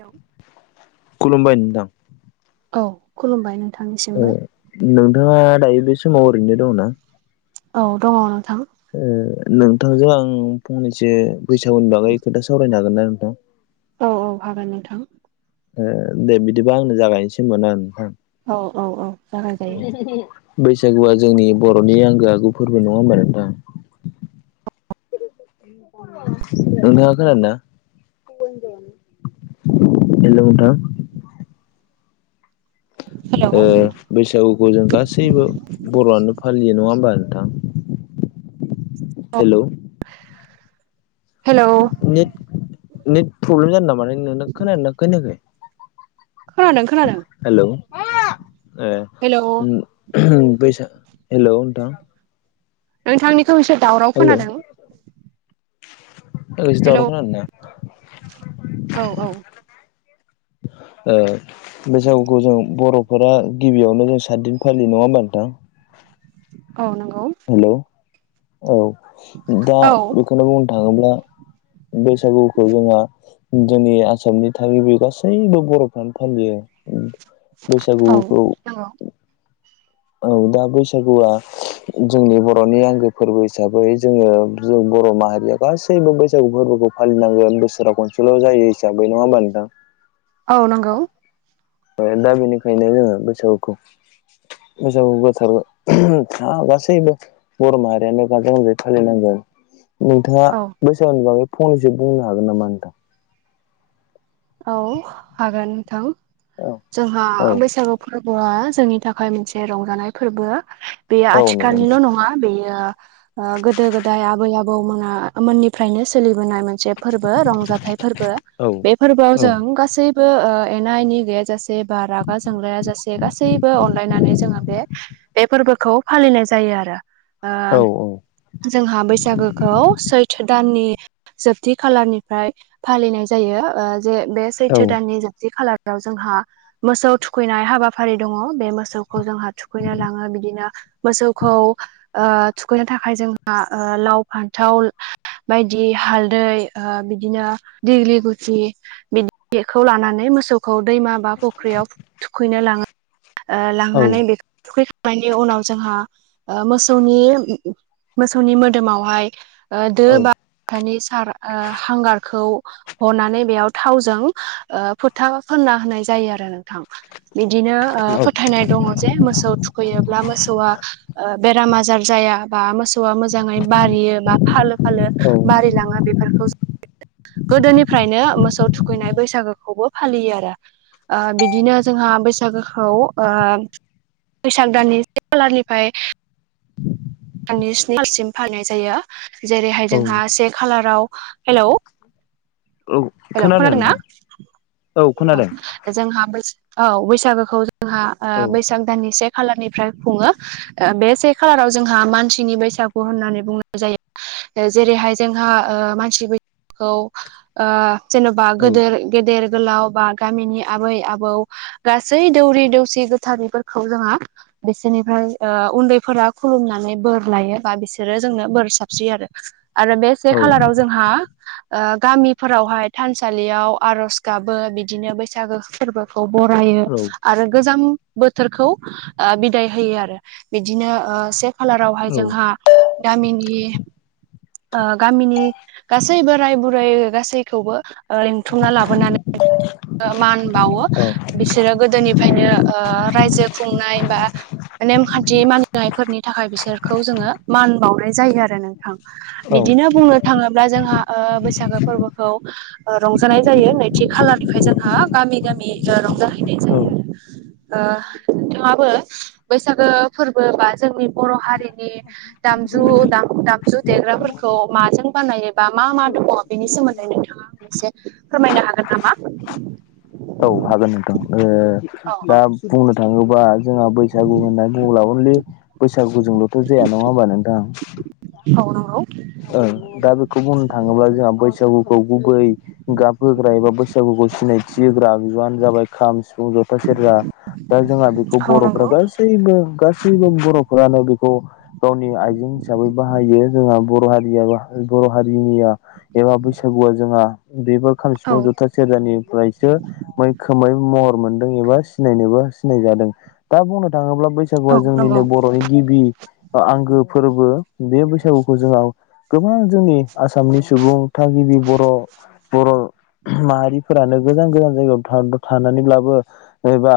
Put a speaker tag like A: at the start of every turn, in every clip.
A: औ
B: खुलुमबाय नोंथां।
A: औ खुलुमबाय नोंथांनिसिमबो
B: ओ नोंथाङा दायो बे समाव ओरैनो दंना?
A: औ दङ नोंथां।
B: नोंथांजों आं फंनैसो बैसागुनि बागै खोथा सावरायनो हागोन ना नोंथां?
A: औ औ हागोन नोंथां।
B: ओ दे बिदिबा आंनो जागायनोसै होमबा ना नोंथां?
A: औ औ औ जागायजायो
B: बैसागुआ जोंनि बर'नि आंगो आगु फोरबो नङा होनबा नोंथां। नोंथाङा खोनादों ना? हेलौ नोंथां।
A: हेलौ
B: ओ बैसागुखौ जों गासैबो बर' आनो फालियो नङा होमबा नोंथां? Hello
A: hello
B: net net problem जादों नामा नोंथां खोनादों ना खोनायाखै?
A: खोनादों खोनादों
B: हेलौ ए
A: हेलौ
B: बैसा हेल' नोंथां
A: नोंथांनिखौ इसे दावराव खोनादों।
B: ओ एसे
A: हेलौ
B: दाउराव खोनादों ना
A: औ औ
B: ओ बैसागुखौ जों बर'फोरा गिबियावनो जों सातदिन फालियो नङा होनबा नोंथां?
A: औ नंगौ।
B: हेलौ औ दा
A: औ
B: बेखौनो बुंनो थाङोब्ला बैसागुखौ जोंहा जोंनि आसामनि थागिबि गासैबो बर'फ्रानो फालियो
A: औ
B: बैसागुखौ
A: नंगौ
B: औ दा बैसागुआ जोंनि बर'नि आंगो फोरबो हिसाबै जोङो बर' माहारिया गासैबो बैसागु फोरबोखौ फालिनांगोन बोसोराव खनसेल' जायो हिसाबै नङा होनबा नोंथां
A: औ नंगौ
B: दा बेनिखायनो जोङो बैसागुखौ बैसागु गोथार था गासैबो। बर' माहारियानो गाजा गोमजायै फालिनांगोन। नोंथाङा
A: औ
B: बैसागुनि बागै फंनैसो बुंनो हागोन नामा नोंथां?
A: औ हागोन नोंथां जोंहा
B: औ
A: बैसागु फोरबोआ जोंनि थाखाय मोनसे रंजानाय फोरबो। बेयो
B: औ नंगौ
A: आथिखालनिल'
B: नोंथां
A: नङा बेयो ओ गोदो गोदाय आबै आबौमोना मोननिफ्रायनो सोलिबोनाय मोनसे फोरबो रंजाथाइ फोरबो
B: औ
A: बे फोरबोआव
B: औ
A: जों गासैबो ओ एना एनि गैया जासे बेबा रागा जोंलाया जासे गासैबो अनलायनानै जोङो बे बे फोरबोखौ फालिनाय जायो आरो ओ
B: औ
A: जोंहा बैसागोखौ सैथो दाननि जोबथि खालारनिफ्राय फालिनाय जायो ओ जे बे
B: औ
A: सैथो दाननि जोबथि खालार आव जोंहा मोसौ थुखैनाय हाबाफारि दङ बे मोसौखौ जोंहा थुखैनो लाङो बिदिनो मोसौखौ ओ थुखैनो थाखाय जोंहा ओ लाव फान्थाव बायदि हालदै ओ बिदिनो दैग्लि जि बिदिखौ लानानै मोसौखौ दैमा बा फुख्रियाव थुखैनो लाङो। ओ लांनानै बेखौ थुखैखांनायनि उनाव जोंहा ओ मोसौनि मोसौनि मोदोमावहाय ओ दो बाथानि सार ओ हांगारखौ हनानै बेयाव थावजों ओ फोथा फोनना होनाय जायो आरो नोंथां। बिदिनो ओ फोथायनाय दङ जे मोसौ थु खैयोब्ला मोसौआ ओ बेराम आजार जाया बा मोसौ सौआ मोजाङै बारियो बा फालो फालो
B: औ
A: बारिलाङो बेफोरखौ गोदोनि फ्रायनो मोसौ थुखैनाय बैसागोखौबो फालियो आरो। ओ बिदिनो जोंहा बैसागोखौ ओ बैसाग दाननि से खालारनिफ्राय साननि स्निसिम फालिनाय जायो जेरैहाय
B: औ
A: जोंहा से खालाराव हेलौ
B: औ
A: हेलौ
B: खोनादों
A: खोनादोंना?
B: नोंथां
A: औ। जोंहा बैस औ बैसागोखौ जोंहा ओ
B: औ औ
A: बैसाग दाननि से खालारनिफ्राय खुङो बे से खालाराव जोंहा मानसिनि बैसागु होननानै बुंनाय जायो। जेरैहाय जोंहा ओ मानसि बैसागुखौ ओ जेन'बा गोेदोर गेदेर गोलाव बा गामिनि आबै आबौ गासै दौरि दौसि गोथारिफोरखौ जोंहा बिसोरनिफ्राय ओ उन्दैफोरा खुलुमनानै बोर लायो बा बिसोरो जोंनो बोर साबसियो आरो। आरो बे से
B: औ
A: खालाराव जोंहा ओ गामिफोरावहाय थानसालियाव आर'ज गाबो बिदिनो बैसागो फोरबोखौ बरायो।
B: औ
A: आरो गोजां बोथोरखौ ओ बिदाय होयो आरो बिदिनो ओ से खालारावहाय जोंहा गामिनि ओ गामिनि गासै बोराय बुरै ओ गासैखौबो ओ लिंथुमना लाबोनानै ओ मान बावो बिसोरो गोदोनिफ्रायनो ओ रायजो खुंनाय बा नेमखान्थि मानिनायफोरनि थाखाय बिसोरखौ जोङो मान बावनाय जायो आरो नों थां बिदिनो बुंनो थाङोब्ला जोंहा ओ बैसागो फोरबोखौ ओ रंजानाय जायो नैथि खालारनिफ्राय जोंहा गामि गामि ओ रंजाहैनाय जायो आरो। ओ बिथांयाबो बैसागो फोरबो बा जोंनि बर' हारिनि दामजु दा दामजु देग्राफोरखौ माजों बानाय बा मा मा दङ बेनि सोमोन्दै नोंथाङा एसे फोरमायनो हागोन नामा
B: औ हागोन नोंथां ओ
A: औ
B: दा बुंनो थाङोबा जोंहा बैसागु होननानै बुङोब्ला अनलि बैसागुजोंल'थ' जाया नङा हबा नोंथां
A: औ नंगौ
B: ओं दा बेखौ बुंनो थाङोब्ला जोंहा बैसागुखौ गुबै गाब होग्रा एबा बैसागुखौ सिनायथि होग्रा आगजुआनो जाबाय खाम सिफुं जथा सेरजा दा जोंहा बेखौ
A: औ
B: बर'फोरा
A: नंगौ
B: गासि गासैबो गासैबो बर'फोरानो बेखौ गावनि आइजें हिसाबै बाहायो जोंहा बर' हारिया बर' हारिनिया एबा बैसागुआ जोंहा बेफोर खाम
A: औ
B: सिफुं जथा सोरजानिफ्रायसो मैखोमै महर मोनदों एबा सिनायनोबो सिनाय जादों। दा बुंनो थाङोब्ला बै
A: औ
B: बैसागुआ
A: नंगौ
B: जोंनिनो बर'नि गिबि आंगो फोरबो बे बैसागु गोबां जोंनि आसामनि सुबुं थागिबि बर' बर' माहारिफोरानो गोजान गोजान जायगायाव थानानैब्लाबो एबा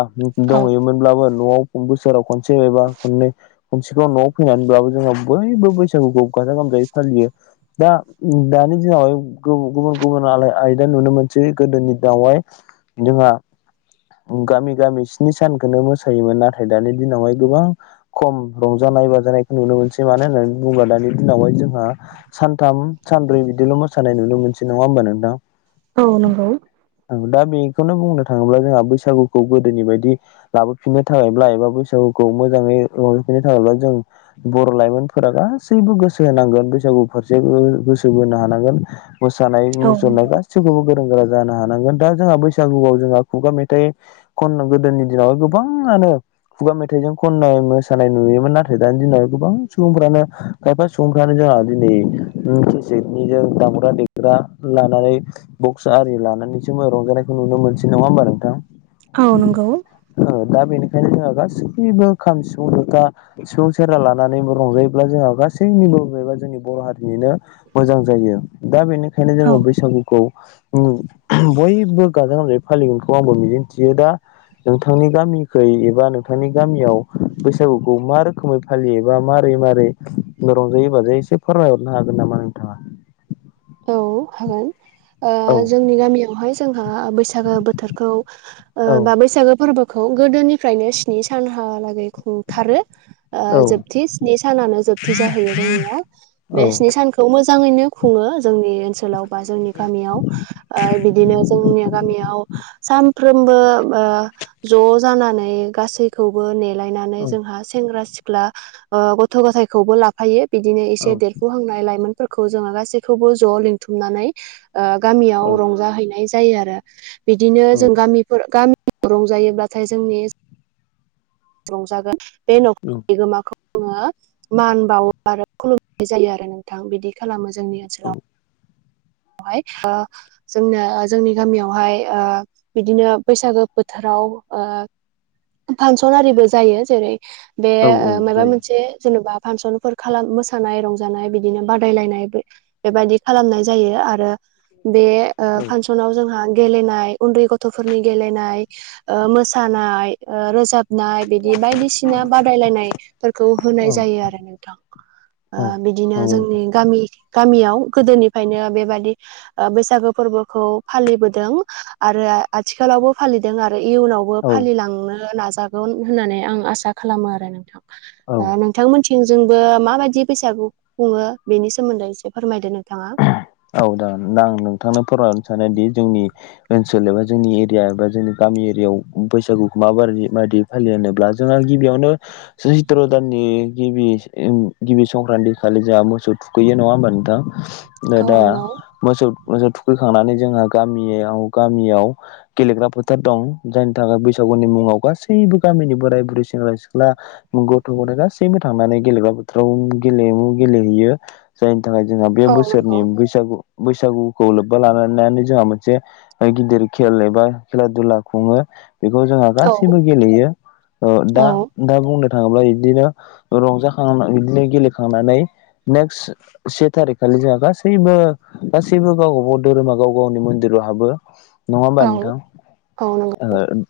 A: औ
B: दंहैयोमोनब्लाबो नआव बोसोराव खनसे एबा खननै मोननसेखौाव न'आव फैनानैब्लाबो जोंहा बयबो बैसागुखौ गाजा गोमजायै फालियो। दा दानि दिनावहाय गुबुन गुबुन आयदा नुनो मोनसै गोदोनि दिनावहाय जोंहा गामि गामि स्नि सानखौनो मोसायोमोन नाथाय दानि दिनावहाय गोबां खम रंजानाय बाजानायखौ नुनो मोनसै मानो होननानै बुङोब्ला दानि दिनावहाय जोंहा सानथाम सानब्रै बिदिल' मोसानाय नुनो मोनसै नङा होमबा नोंथां
A: औ नंगौ
B: दा बेखौनो बुंनो थाङोब्ला जोंहा बैसागुखौ गोदोनि बायदि लाबोफिननो थाखायब्ला एबा बैसागुखौ मोजाङै लाबोफिननो थाखायब्ला जों बर' लाइमोनफोरा गासैबो गासैबो गोसो होनांगोन बैसागु फारसेबो गोसो बोनो हानांगोन मोसानाय
A: औ
B: मुसुरनाय
A: नंगौ
B: गासैबो गासैखौबो गोरों गोरा जानो हानांगोन दा जोंहा बैसागुआव जोंहा खुगा मेथाइ खननो गोदोनि दिनावहाय गोबाङानो खुगा मेथाइजों खननाय मोसानाय नुयोमोन नाथाय दानि गोबां सुबुंफ्रानो खायफा सुबुंफ्रानो जोंहा दिनै खेसेनिजों दामग्रा देग्रा लानानै बक्स आरि लानानैसो रंजानायखौ नुनो मोनसै नङा होमबा नोंथां
A: औ नंगौ
B: दा बेनिखायनो जोंहा गासैबो खाम सिफुं जथा सिफुं सेरजा लानानैबो रंजायोब्ला जोंहा गासैबो गासैनिबो एबा जोंनि बर' हारिनिनो मोजां जायो दा बेनिखायनो
A: औ
B: जोङो बैसागुखौ उम बयबो गाजा गोमजायै फालिगोनखौ आंबो मिजिंथियो दा नोंथांनि गामिखै एबा नोंथांनि गामियाव बैसागुखौ मा रोखोमै फालियोबा मारै मारै रंजायो बाजायो एसे फोरमायहरनो हागोन नामा नोंथाङा
A: औ हागोन ओ
B: औ
A: जोंनि गामियावहाय जोंहा बैसागो बोथोरखौ ओ
B: औ
A: बा बैसागो फोरबोखौ गोदोनिफ्रायनो स्नि सानहालागै खुंथारो ओ
B: औ
A: जोबथि स्नि सानानो जोबथि जाहैयो जोंनिया। बे
B: औ
A: स्नि सानखौ मोजाङैनो खुङो जोंनि ओनसोलाव बा जोंनि गामियाव ओ बिदिनो जोंनिनो गामियाव सानफ्रोमबो ओ ज' जानानै गासैखौबो ने लायनानै जोंहा सेंग्रा सिख्ला ओ गथ' गथायखौबो लाफायो। बिदिनो
B: औ
A: एसे देरख'हांनाय लाइमोनफोरखौ जोङो गासैखौबो ज' लिंथुमनानै ओ गामियाव
B: औ
A: रंजाहैनाय जायो आरो बिदिनो
B: औ
A: जों गामिफोर गामि रंजायोब्लाथाय जोंनि रंजागोन बे न'ख
B: औ
A: [inaudible] बिगोमाखौ ओङो मान बावो आरो खुलुमनाय जायो आरो नोंथां बिदि खालामो जोंनि
B: औ
A: ओनसोलाव। बहाय ओ जोंनो ओ जोंनि गामियावहाय ओ बिदिनो बैसागो फोथाराव ओ फांसन आरिबो जायो जेरै बे
B: औ
A: ओ
B: औ
A: मायबा
B: जायो
A: मोनसे जेनेबा फांसनफोर खालाम मोसानाय रंजानाय बिदिनो बादायलायनाय बे बेबायदि खालामनाय जायो आरो बे ओ फांसन सनाव जोंहा गेलेनाय उन्दै गथ'फोरनि गेलेनाय ओ मोसानाय ओ रोजाब नाय बिदि बायदिसिना बादायलायनाय फोरखौ
B: औ
A: होनाय जायो आरो नोंथां। ओ
B: औ औ
A: बिदिनो
B: नंगौ नोंथां
A: जोंनि गामि गामियाव गोदोनिफायनो बेबादि ओ बैसागो फोरबोखौ फालिबोदों आरो आथिखालावबो फालिदों आरो इयुनाव बो
B: औ
A: फालि लांनो नाजागोन होननानै आं आसा खालामो आरो नोंथां
B: औ
A: दा नों थांमोनथिंजोंबो माबायदि बैसागु खुङो बेनि सोमोन्दै एसे फोरमायदो नोंथाङा।
B: औ दा नां नोंथांनो फोरमायहरनो सानोदि जोंनि ओनसोल एबा जोंनि एरिया एबा जोंनि गामि एरियायाव बैसागुखौ माबारि बायदि फालियो होनोब्ला जोङा गिबियावनो चैथ्र' दाननि गिबि [inaudible] गिबि संक्रान्ति खालि जोंहा मोसौ थुखैयो नङा होमबा नोंथां? नै
A: औ
B: दा
A: नंगौ
B: मोसौ मोसौ थुखैखांनानै जोंहा गामियाव गामियाव गेलेग्रा फोथार दं जायनि थाखाय बैसागुनि मुङाव गासैबो गामिनि बोराय बुरै सेंग्रा सिख्ला गथ' गथाय गासैबो थांनानै गेलेग्रा बोथोराव गेलेमु गेलेहैयो। जायनि थाखाय जोंहा बे
A: औ नंगौ
B: बोसोरनि बैसागु बैसागुखौ लोब्बा लानानानै जोंहा मोनसे ऐ गिदिर खेल एबा खेला दुला खुङो। बेखौ जोंहा
A: औ
B: गासिबो गेलेयो ओ दा
A: औ
B: दा बुंनो थाङोब्ला इदिनो रंजाखांना इदिनो गेलेखांनानै नेक्स से थारिख खालि जोंहा गासैबो गासैबो गावबा गाव धोरोमा गाव गावनि मन्दिराव हाबो। नङा होमबा नोंथां
A: औ औ नंगौ
B: ओ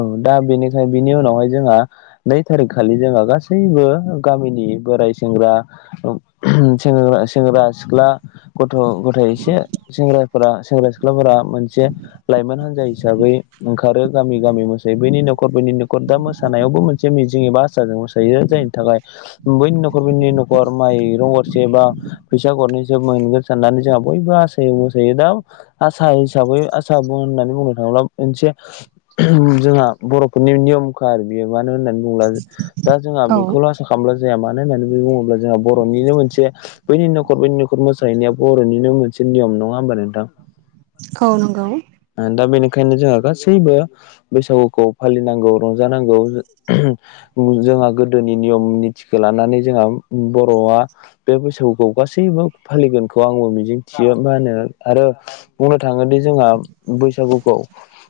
B: ओं दा बेनिखाय बेनि उनावहाय जोंहा नै थारिख खालि जोंहा गासैबो गामिनि बोराय सेंग्रा औ सेंग्रा सेंग्रा सिख्ला गथ' गथाय एसे सेंग्राफोरा सेंग्रा सिख्लाफोरा मोनसे लाइमोन हान्जा हिसाबै ओंखारो। गामि गामि मोसायो बैनि न'खर बैनि न'खर दा मोसानायावबो मोनसे मिजिं एबा आसाजों मोसायो जायनि थाखाय उम बैनि न'खर बैनि न'खर माइरं गरसे बा फैसा गरनै सो मोनगोन साननानै जोंहा बयबो आसायै मोसायो दा आसा हिसाबै आसा बुंनानै बुंनो थाङोब्ला मोनसे ओम जोंहा बर'फोरनि नियमखा आरो बेयो मानो होननानै बुंब्ला दा जोंहा
A: औ
B: बिखौल' आसा खालामब्ला जाया मानो होननानै बुङोब्ला जोंहा बर'निनो मोनसे बैनि न'खर बैनि न'खर खर मोसाहैनाया बर'निनो मोनसे नियम नङा होमबा नोंथां?
A: औ नंगौ
B: दा बेनिखायनो जोंहा गासैबो बैसागुखौ फालिनांगौ रंजानांगौ जोंहा गोदोनि नियम निथिखौ लानानै जोंहा बर'आ बे बैसागुखौ गासैबो फालिगोनखौ आंबो मिजिंथियो मा होनो आरो बुंनो थाङोदि जोंहा बैसागुखौ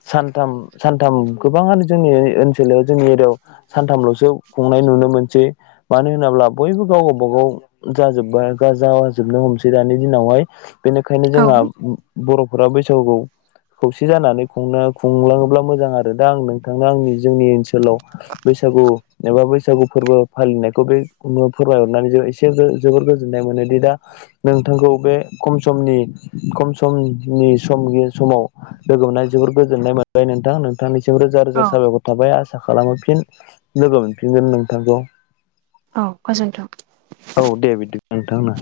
B: सानथाम सानथाम गोबां आनो जोंनि ओनसोलाव जोंनि एरियायाव सानथामल'सो खुंनाय नुनो मोनसै। मानो होनोब्ला बयबो गावबा गाव जाजोबबाय गाजा जोबनो हमसै दानि दिनावहाय बेनिखायनो
A: औ
B: जोंहा बर'फोरा बैसागुखौ खौसे जानानै खुंनो खुंलाङोब्ला मोजां आरो दा आं नोंथांनो आंनि जोंनि ओनसोलाव बैसागु एबा बैसागु फोरबो फालिनायखौ बे फोरमायहरनानै जों एसे जोबोर गोजोननाय मोनोदि दा नोंथांखौ बे खम समनि खम समनि समनि समाव लोगो मोनना जोबोद गोजोन्नाय मोनबाय नोंथां नोंथांनिसिम रोजा रोजा साबायखर थाबाय आसा खालामो फिन लोगो मोनफिनगोन नोंथांखौ।
A: औ गोजोन्थों।
B: औ दे बिदिबा नोंथां ना।